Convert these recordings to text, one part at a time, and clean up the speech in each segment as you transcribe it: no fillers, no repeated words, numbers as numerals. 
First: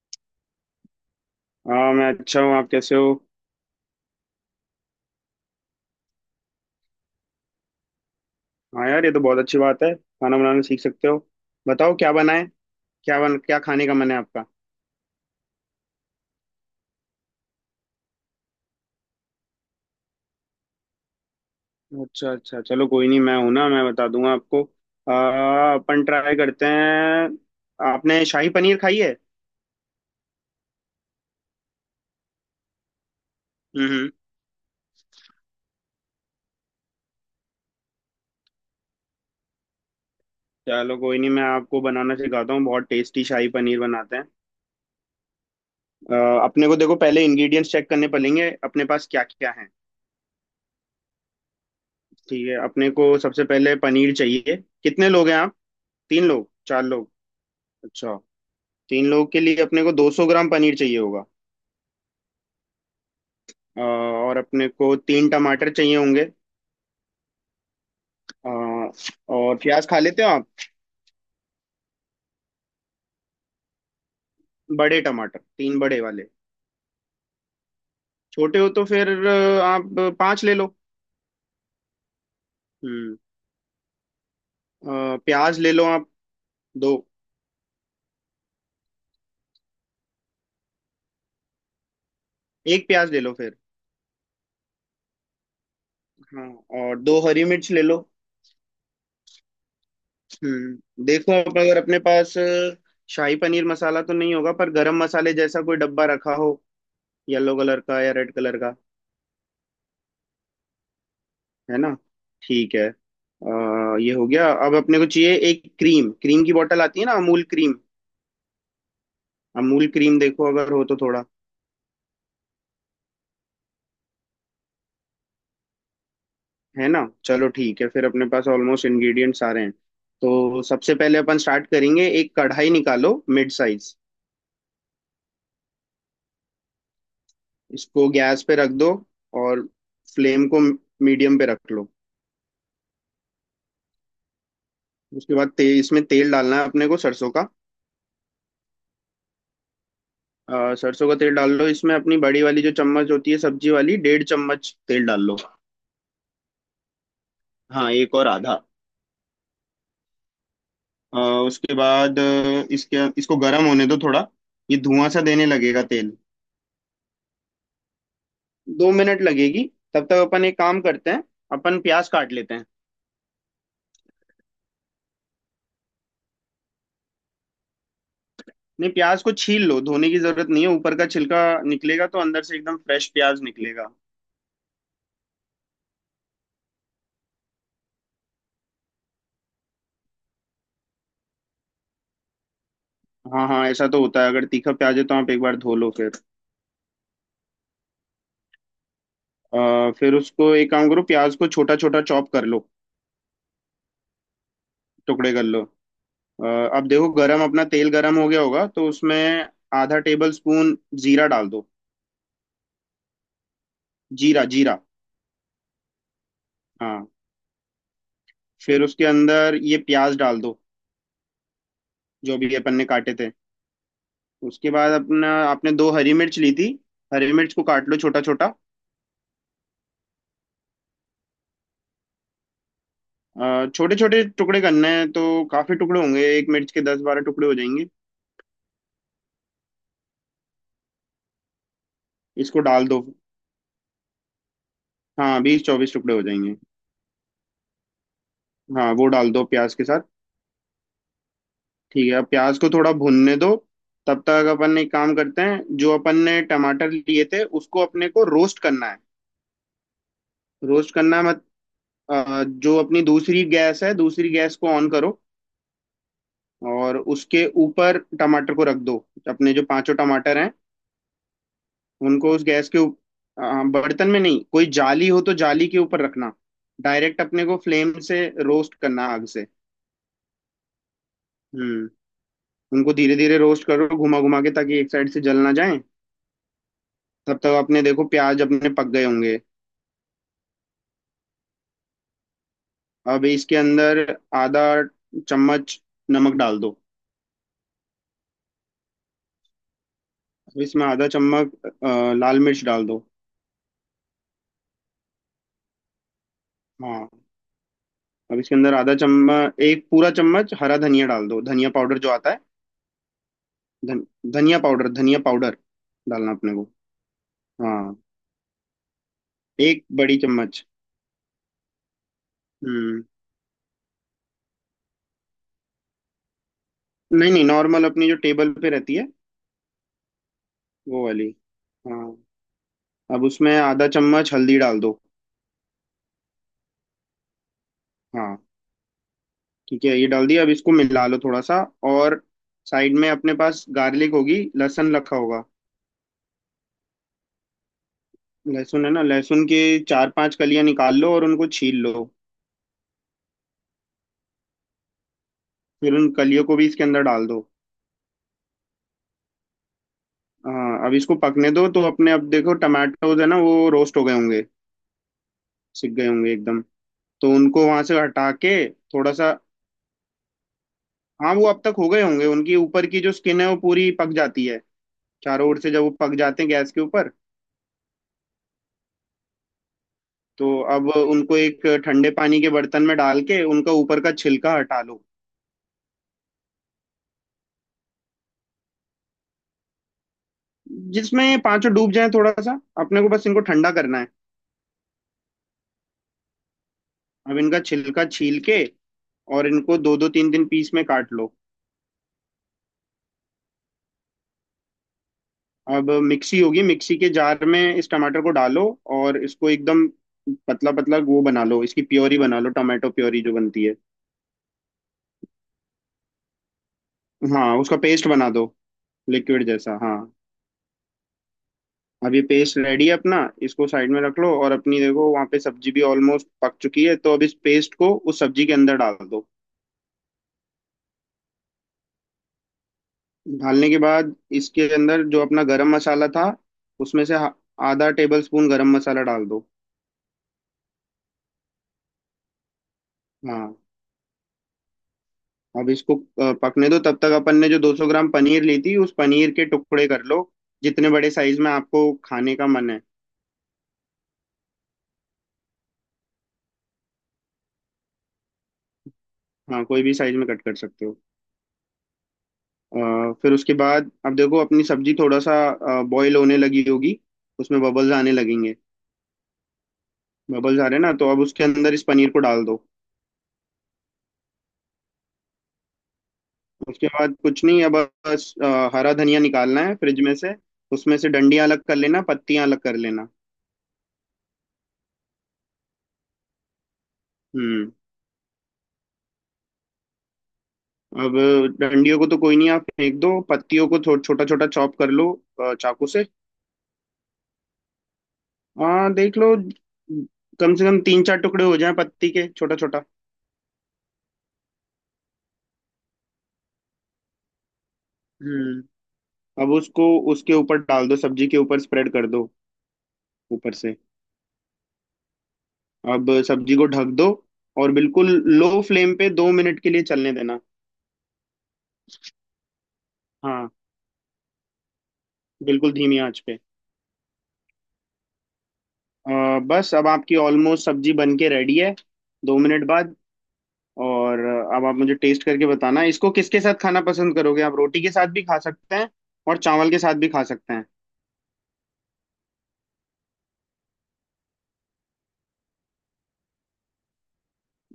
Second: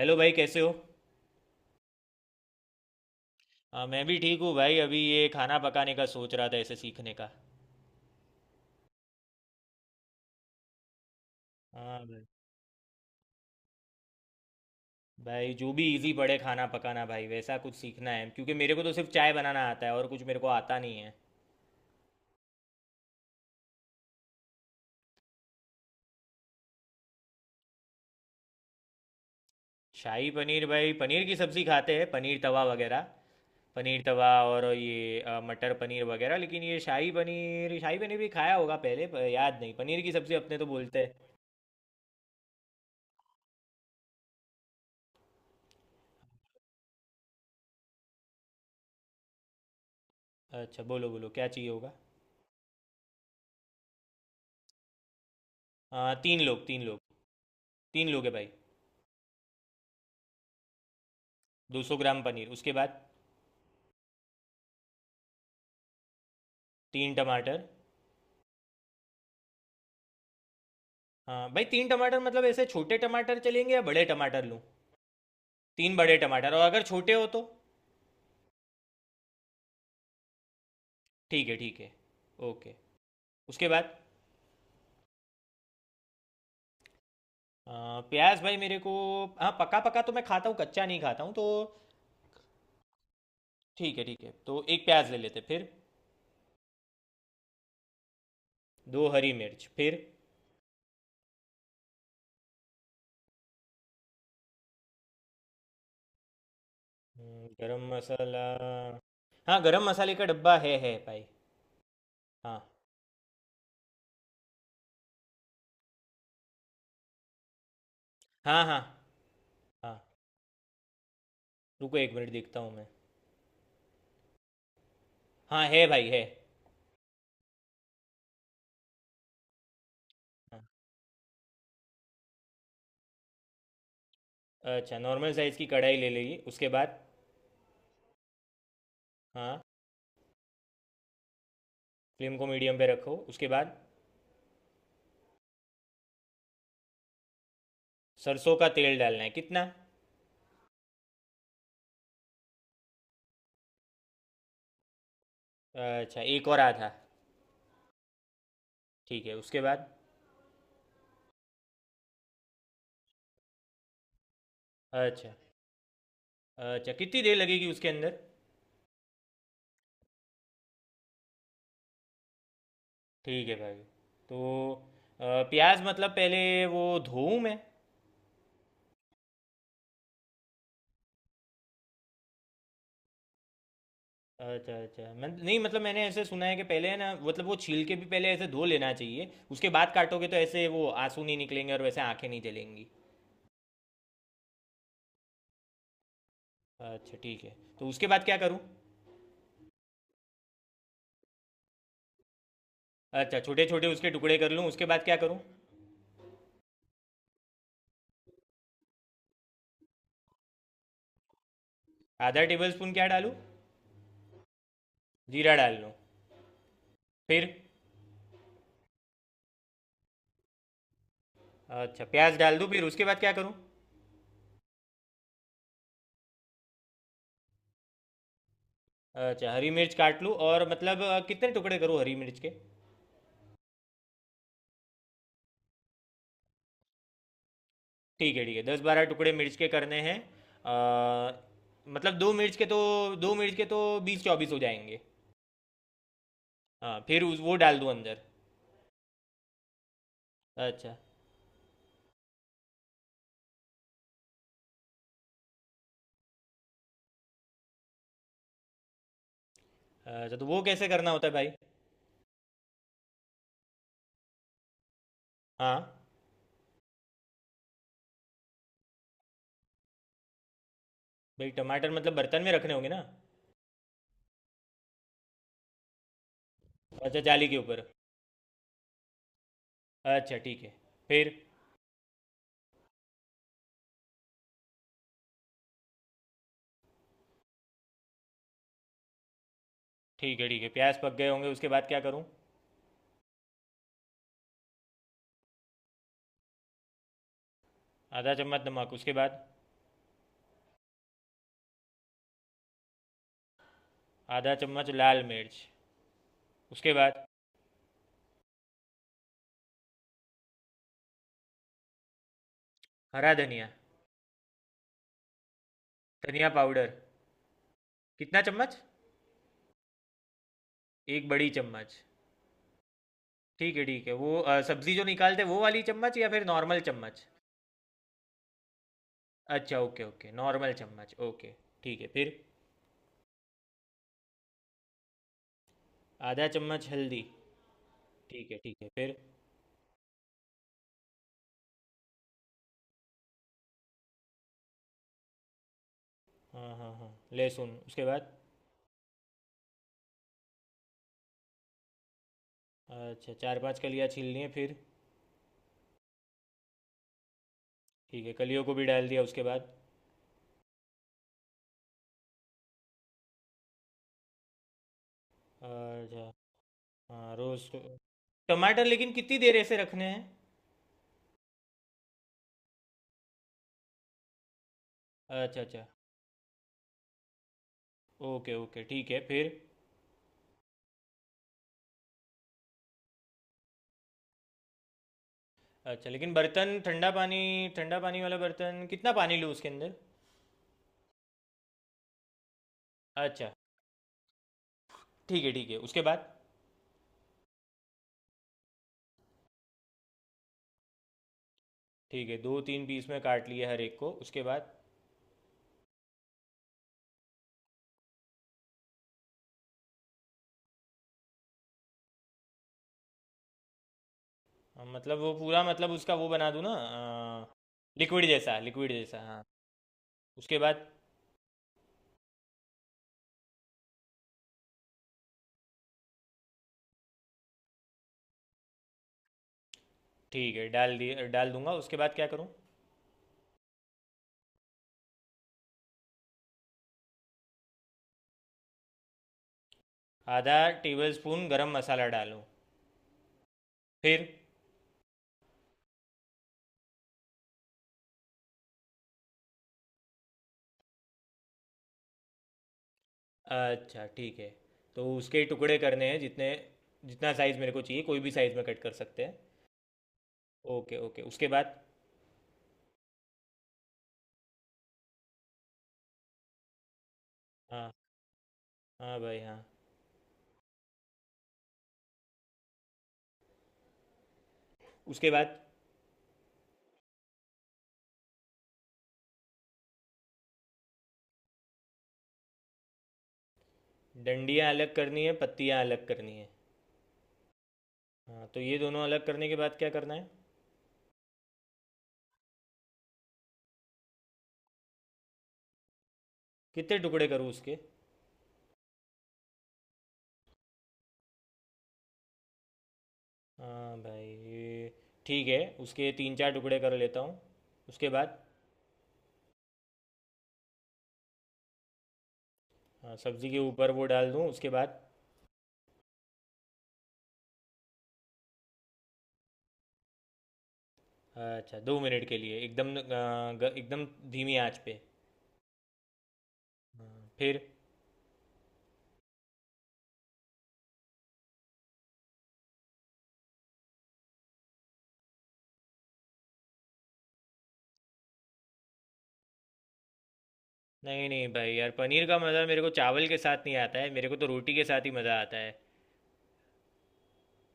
Hello भाई, कैसे हो। हाँ, मैं अच्छा हूँ। आप कैसे हो? हाँ, मैं भी ठीक हूँ भाई। अभी ये खाना पकाने का सोच रहा था, ऐसे सीखने का। हाँ यार, ये तो बहुत अच्छी बात है, खाना बनाना सीख सकते हो। बताओ हाँ क्या भाई। बनाए। क्या खाने का मन है आपका? जो भी इजी पड़े खाना पकाना भाई, वैसा कुछ सीखना है, क्योंकि मेरे को तो सिर्फ चाय बनाना आता है, और कुछ मेरे को आता नहीं है। अच्छा अच्छा, चलो कोई नहीं, मैं हूं ना, मैं बता दूंगा आपको। अपन ट्राई करते हैं। आपने शाही पनीर खाई है? शाही पनीर भाई, पनीर की सब्ज़ी खाते हैं, पनीर तवा वगैरह। पनीर हम्म। तवा और ये मटर पनीर वगैरह। लेकिन ये शाही पनीर भी खाया होगा पहले, पर याद नहीं। पनीर की सब्ज़ी अपने तो चलो बोलते हैं। कोई नहीं, मैं आपको बनाना सिखाता हूँ, बहुत टेस्टी शाही पनीर बनाते हैं। अपने को देखो, पहले इंग्रेडिएंट्स चेक करने पड़ेंगे, अपने पास क्या क्या है। अच्छा, बोलो बोलो क्या चाहिए होगा। ठीक है, अपने को सबसे पहले पनीर चाहिए। कितने लोग हैं आप? तीन तीन लोग लोग, तीन चार लोग लोग। तीन अच्छा। लोग है भाई। तीन लोगों के लिए अपने को 200 ग्राम पनीर चाहिए होगा। 200 ग्राम पनीर, उसके बाद। और अपने को तीन टमाटर चाहिए होंगे। तीन टमाटर। अ, और प्याज खा लेते हो आप? हाँ भाई, तीन टमाटर मतलब ऐसे छोटे टमाटर चलेंगे या बड़े टमाटर लूँ। बड़े टमाटर, तीन तीन बड़े बड़े वाले। टमाटर, और अगर छोटे हो तो। छोटे हो तो फिर आप पांच ले लो। ठीक है, ठीक है। ओके। हम्म। उसके बाद प्याज ले लो आप, दो। अ, प्याज भाई मेरे को, हाँ पका पका तो मैं खाता हूँ, कच्चा नहीं खाता हूँ तो। एक प्याज ले लो फिर। ठीक है, ठीक है, तो एक प्याज ले लेते फिर। हाँ। और दो हरी मिर्च ले लो। दो हरी मिर्च फिर। हम्म, देखो आप अगर अपने पास शाही पनीर मसाला तो नहीं होगा, पर गरम मसाले जैसा कोई डब्बा रखा हो। येलो कलर गरम का या रेड मसाला। कलर का। हाँ, गरम मसाले का डब्बा है भाई। है ना? हाँ। ठीक है, ये हो गया। अब अपने को चाहिए एक क्रीम, क्रीम की बोतल आती है ना, अमूल क्रीम। हाँ। हाँ। अमूल हाँ, क्रीम देखो, अगर हो तो थोड़ा। रुको 1 मिनट देखता हूँ मैं। हाँ, है भाई, है। है ना, चलो ठीक है, फिर अपने पास ऑलमोस्ट इंग्रेडिएंट सारे हैं। हाँ। तो सबसे पहले अपन स्टार्ट करेंगे, एक कढ़ाई निकालो, मिड साइज। अच्छा, नॉर्मल साइज़ की कढ़ाई ले लेगी, उसके बाद। इसको गैस पे रख दो हाँ। और फ्लेम को मीडियम पे रख लो। फ्लेम को मीडियम पे रखो, उसके बाद। उसके बाद इसमें तेल डालना है अपने को, सरसों का। सरसों का तेल डालना है, कितना। सरसों का तेल डाल लो, इसमें अपनी बड़ी वाली जो चम्मच होती है सब्जी वाली, डेढ़ चम्मच तेल डाल लो। अच्छा, एक और आधा। हाँ, एक और आधा। ठीक है, उसके बाद। अ, उसके बाद इसके इसको गर्म होने दो थोड़ा। ये धुआं सा अच्छा। देने लगेगा तेल। अच्छा, कितनी देर लगेगी उसके अंदर। 2 मिनट लगेगी। तब तक अपन एक काम करते हैं, अपन प्याज काट लेते हैं। ठीक है भाई। तो प्याज मतलब पहले, वो धोऊं मैं। नहीं, प्याज को छील लो, धोने की जरूरत नहीं है। ऊपर का छिलका निकलेगा तो अंदर से एकदम फ्रेश प्याज निकलेगा। अच्छा अच्छा, मैं नहीं, मतलब मैंने ऐसे सुना है कि पहले है ना, मतलब वो छील के भी पहले ऐसे धो लेना चाहिए, उसके बाद काटोगे तो ऐसे वो आंसू नहीं निकलेंगे और वैसे आंखें नहीं जलेंगी। हाँ हाँ, ऐसा तो होता है, अगर तीखा प्याज है तो आप एक बार धो लो फिर। अच्छा ठीक है, तो उसके बाद क्या करूँ। फिर उसको एक काम करो, प्याज को छोटा छोटा चॉप कर लो, अच्छा, छोटे छोटे उसके टुकड़े कर लूँ, उसके बाद क्या टुकड़े करूँ। कर लो। अ, अब देखो, गरम, अपना तेल गरम हो गया होगा, तो उसमें आधा टेबल स्पून जीरा डाल दो। आधा टेबल स्पून क्या डालूँ। जीरा जीरा। जीरा डाल लूँ, हाँ, फिर। फिर उसके अंदर ये प्याज डाल दो, अच्छा, प्याज जो भी डाल दूँ, अपन फिर ने उसके काटे बाद थे। क्या करूँ। उसके बाद अपना, आपने दो हरी मिर्च ली थी, हरी मिर्च को काट लो छोटा छोटा। अच्छा, हरी मिर्च काट लूँ, और मतलब कितने टुकड़े करूँ हरी मिर्च के। छोटे छोटे टुकड़े करने हैं, तो काफी टुकड़े होंगे, एक मिर्च के 10-12 टुकड़े हो जाएंगे। ठीक है ठीक है, 10-12 टुकड़े मिर्च के करने हैं। अ, मतलब दो मिर्च इसको के तो डाल दो। दो मिर्च के तो 20-24 हो जाएंगे। हाँ, 20-24 टुकड़े हो जाएंगे। हाँ फिर उस वो डाल दूँ अंदर। हाँ, वो डाल दो प्याज के साथ। अच्छा। ठीक है, अब प्याज को थोड़ा भुनने दो। तब तक अपन एक काम करते हैं, जो अपन ने टमाटर लिए थे उसको अपने को रोस्ट करना है। अच्छा, तो वो कैसे रोस्ट करना करना है। होता है मत भाई। अ, जो अपनी दूसरी गैस है, दूसरी गैस को ऑन करो हाँ और उसके ऊपर टमाटर को रख दो, अपने जो पांचों टमाटर हैं। भाई, टमाटर मतलब उनको बर्तन उस में गैस रखने के होंगे ऊप- ना। बर्तन में नहीं, कोई जाली हो तो जाली के ऊपर रखना। अच्छा, डायरेक्ट अपने जाली के को ऊपर। फ्लेम से रोस्ट करना, आग से। अच्छा ठीक है, फिर। हम्म। उनको धीरे धीरे रोस्ट करो, घुमा घुमा के, ताकि एक साइड से जल ना जाए। तब तक अपने देखो प्याज अपने पक गए होंगे। ठीक है ठीक है, प्याज पक गए होंगे, उसके बाद क्या करूँ। अब इसके अंदर आधा चम्मच नमक डाल दो। आधा चम्मच नमक, उसके बाद। अब इसमें आधा चम्मच लाल मिर्च डाल दो। आधा चम्मच लाल मिर्च, उसके हाँ। बाद। अब इसके अंदर आधा चम्मच, एक पूरा चम्मच हरा धनिया डाल दो, धनिया पाउडर जो आता है। हरा धनिया। धन धनिया पाउडर, धनिया पाउडर डालना धनिया अपने को। पाउडर। हाँ, कितना चम्मच। एक बड़ी चम्मच। एक बड़ी चम्मच। हम्म। ठीक है ठीक है, वो सब्जी जो निकालते हैं वो वाली चम्मच या फिर नॉर्मल चम्मच। नहीं नहीं, नॉर्मल, अपनी जो टेबल पे रहती है अच्छा ओके ओके, नॉर्मल वो चम्मच, वाली। ओके। ठीक हाँ, है फिर। अब उसमें आधा चम्मच हल्दी डाल दो। आधा चम्मच हल्दी। हाँ। ठीक है ठीक है, फिर। ठीक है, ये डाल दिया, अब इसको मिला लो थोड़ा सा। और साइड में अपने पास गार्लिक होगी, लहसुन रखा होगा। हाँ, हाँ, हाँ। लहसुन, उसके बाद। लहसुन है ना, लहसुन के चार पांच कलियां निकाल लो और उनको छील लो। अच्छा, चार पांच कलियाँ छील लिए, फिर। फिर उन कलियों को भी इसके अंदर डाल दो। ठीक है, कलियों को भी डाल दिया, उसके बाद। हाँ, अब इसको पकने दो। तो अपने अब देखो, टमाटोज है ना, वो रोस्ट हो गए होंगे, सिक गए अच्छा। होंगे एकदम। तो हाँ, उनको रोस्ट। वहां से हटा के, टमाटर लेकिन थोड़ा सा। कितनी देर ऐसे रखने हैं। हाँ, वो अब तक हो गए होंगे, उनकी ऊपर की जो स्किन है वो पूरी पक जाती है चारों ओर अच्छा से, जब अच्छा। वो पक जाते हैं गैस के ऊपर। ओके ओके, ठीक है फिर। तो अब उनको एक ठंडे पानी के बर्तन में डाल के उनका ऊपर का छिलका हटा लो। अच्छा, लेकिन बर्तन ठंडा पानी, ठंडा पानी वाला बर्तन कितना पानी लूँ उसके अंदर। जिसमें ये पांचों डूब जाए, थोड़ा सा। अपने को बस इनको अच्छा। ठंडा करना है। ठीक है ठीक है, उसके बाद। अब इनका छिलका छील के और इनको दो दो तीन तीन पीस में काट लो। ठीक है, दो तीन पीस में काट लिए हर एक को, उसके बाद। अब मिक्सी होगी, मिक्सी के जार में इस टमाटर को डालो और इसको एकदम पतला पतला वो बना लो, इसकी प्योरी बना लो, टमाटो प्योरी जो बनती है। मतलब वो पूरा मतलब उसका वो बना दूँ ना। हाँ, उसका पेस्ट लिक्विड बना दो। जैसा, लिक्विड जैसा, हाँ। लिक्विड जैसा, हाँ। उसके बाद। अब ये पेस्ट रेडी है अपना, इसको साइड में रख लो। और अपनी देखो वहाँ पे सब्जी भी ऑलमोस्ट पक चुकी है, तो अब इस पेस्ट को उस सब्जी के अंदर डाल दो। ठीक है, डाल दिए, डाल दूंगा, उसके बाद क्या करूँ। डालने के बाद, इसके अंदर जो अपना गरम मसाला था उसमें से आधा टेबल स्पून गरम मसाला डाल दो। आधा टेबल स्पून गरम मसाला डालूँ, हाँ। फिर। अब इसको पकने दो। तब तक अपन ने जो 200 ग्राम पनीर ली थी, उस पनीर के टुकड़े कर लो, जितने बड़े साइज में आपको खाने का मन है। अच्छा ठीक है, तो उसके टुकड़े करने हैं जितने, जितना साइज़ मेरे को चाहिए, कोई भी साइज़ में कट कर सकते हैं। हाँ, कोई भी साइज में कट कर सकते ओके हो। ओके, उसके बाद। फिर उसके बाद अब देखो अपनी सब्जी थोड़ा सा बॉईल होने लगी होगी, उसमें हाँ। बबल्स आने लगेंगे। हाँ भाई, हाँ। बबल्स आ रहे हैं ना, तो अब उसके अंदर इस पनीर को डाल दो। उसके बाद। उसके बाद कुछ नहीं, अब बस हरा धनिया निकालना है फ्रिज में से, उसमें से डंडियां अलग कर लेना, पत्तियां अलग कर लेना। डंडियाँ अलग करनी है, पत्तियाँ अलग करनी है। हम्म। हाँ, तो ये दोनों अलग करने के बाद क्या करना है। अब डंडियों को तो कोई नहीं, आप फेंक दो, पत्तियों को छोटा छोटा चॉप कर लो, चाकू से। कितने टुकड़े करूँ उसके। हाँ देख लो, कम से कम तीन चार टुकड़े हो जाएं पत्ती के, छोटा छोटा। हाँ भाई ये, ठीक है, उसके तीन चार टुकड़े कर लेता हूँ, उसके बाद। हम्म। अब उसको, उसके ऊपर डाल दो, सब्जी के ऊपर स्प्रेड कर दो। हाँ, सब्जी ऊपर के से ऊपर वो डाल दूँ, उसके बाद। अब सब्जी को ढक दो और बिल्कुल लो फ्लेम पे 2 मिनट के लिए चलने देना। अच्छा, 2 मिनट के लिए एकदम हाँ, एकदम धीमी आंच पे। बिल्कुल धीमी आंच पे। हाँ, फिर। बस अब आपकी ऑलमोस्ट सब्जी बन के रेडी है, 2 मिनट बाद। और अब आप मुझे टेस्ट करके बताना, इसको किसके साथ खाना पसंद करोगे आप, रोटी के साथ भी खा सकते हैं और चावल के साथ भी खा सकते हैं। नहीं नहीं भाई यार, पनीर का मज़ा मेरे को चावल के साथ नहीं आता है, मेरे को तो रोटी के साथ ही मज़ा आता है।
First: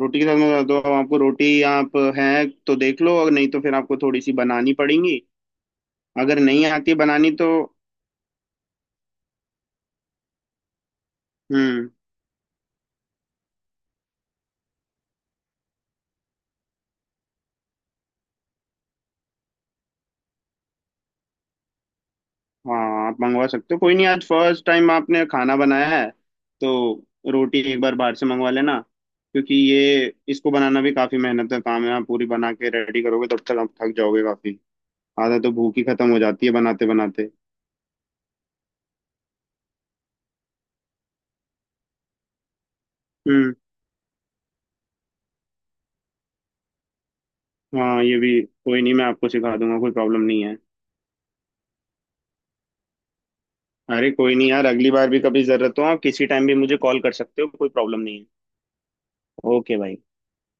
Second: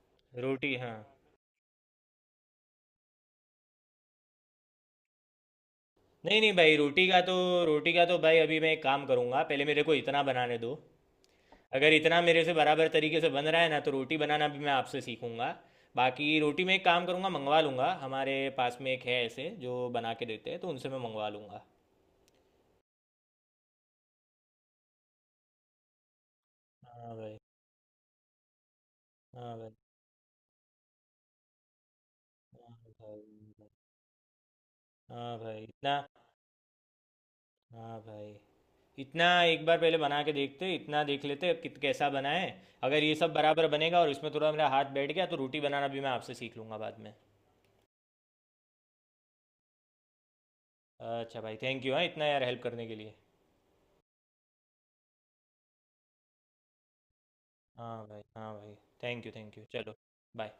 रोटी के साथ मैं बता रोटी, दूं, अब हाँ। आपको रोटी आप है तो देख लो, और नहीं तो फिर आपको थोड़ी सी बनानी पड़ेंगी, अगर नहीं नहीं नहीं भाई, आती रोटी का बनानी तो, तो। भाई अभी मैं एक काम करूंगा, पहले मेरे को इतना बनाने दो। हम्म। अगर इतना मेरे से बराबर तरीके से बन रहा है ना, तो रोटी बनाना भी मैं आपसे सीखूंगा। बाकी रोटी में एक काम करूंगा, मंगवा लूंगा, हमारे पास में एक है ऐसे जो बना के देते हैं, तो उनसे मैं मंगवा लूंगा। हाँ, आप मंगवा सकते हो, कोई नहीं, आज फर्स्ट टाइम आपने खाना बनाया है तो हाँ भाई। रोटी एक बार बाहर से मंगवा लेना, क्योंकि हाँ भाई। ये इसको बनाना भी काफी मेहनत का काम है, आप पूरी बना के रेडी करोगे तब तक आप थक जाओगे काफी। हाँ भाई, हाँ आधा तो भाई, भूख ही इतना। खत्म हो जाती है बनाते बनाते। हाँ भाई, इतना एक बार पहले बना के देखते, इतना देख लेते कित कैसा बना है। अगर ये सब हम्म। बराबर बनेगा और इसमें थोड़ा मेरा हाथ बैठ गया, तो रोटी बनाना भी मैं आपसे सीख लूंगा बाद में। हाँ, ये भी कोई नहीं, मैं आपको सिखा दूंगा, कोई प्रॉब्लम नहीं है। अच्छा भाई, थैंक यू, हाँ, इतना यार हेल्प करने के लिए। अरे कोई नहीं यार, अगली बार भी कभी जरूरत हो आप किसी टाइम भी मुझे कॉल कर सकते हो, कोई प्रॉब्लम हाँ नहीं भाई, है। हाँ भाई। Thank you, thank you, okay चलो। भाई। बाय।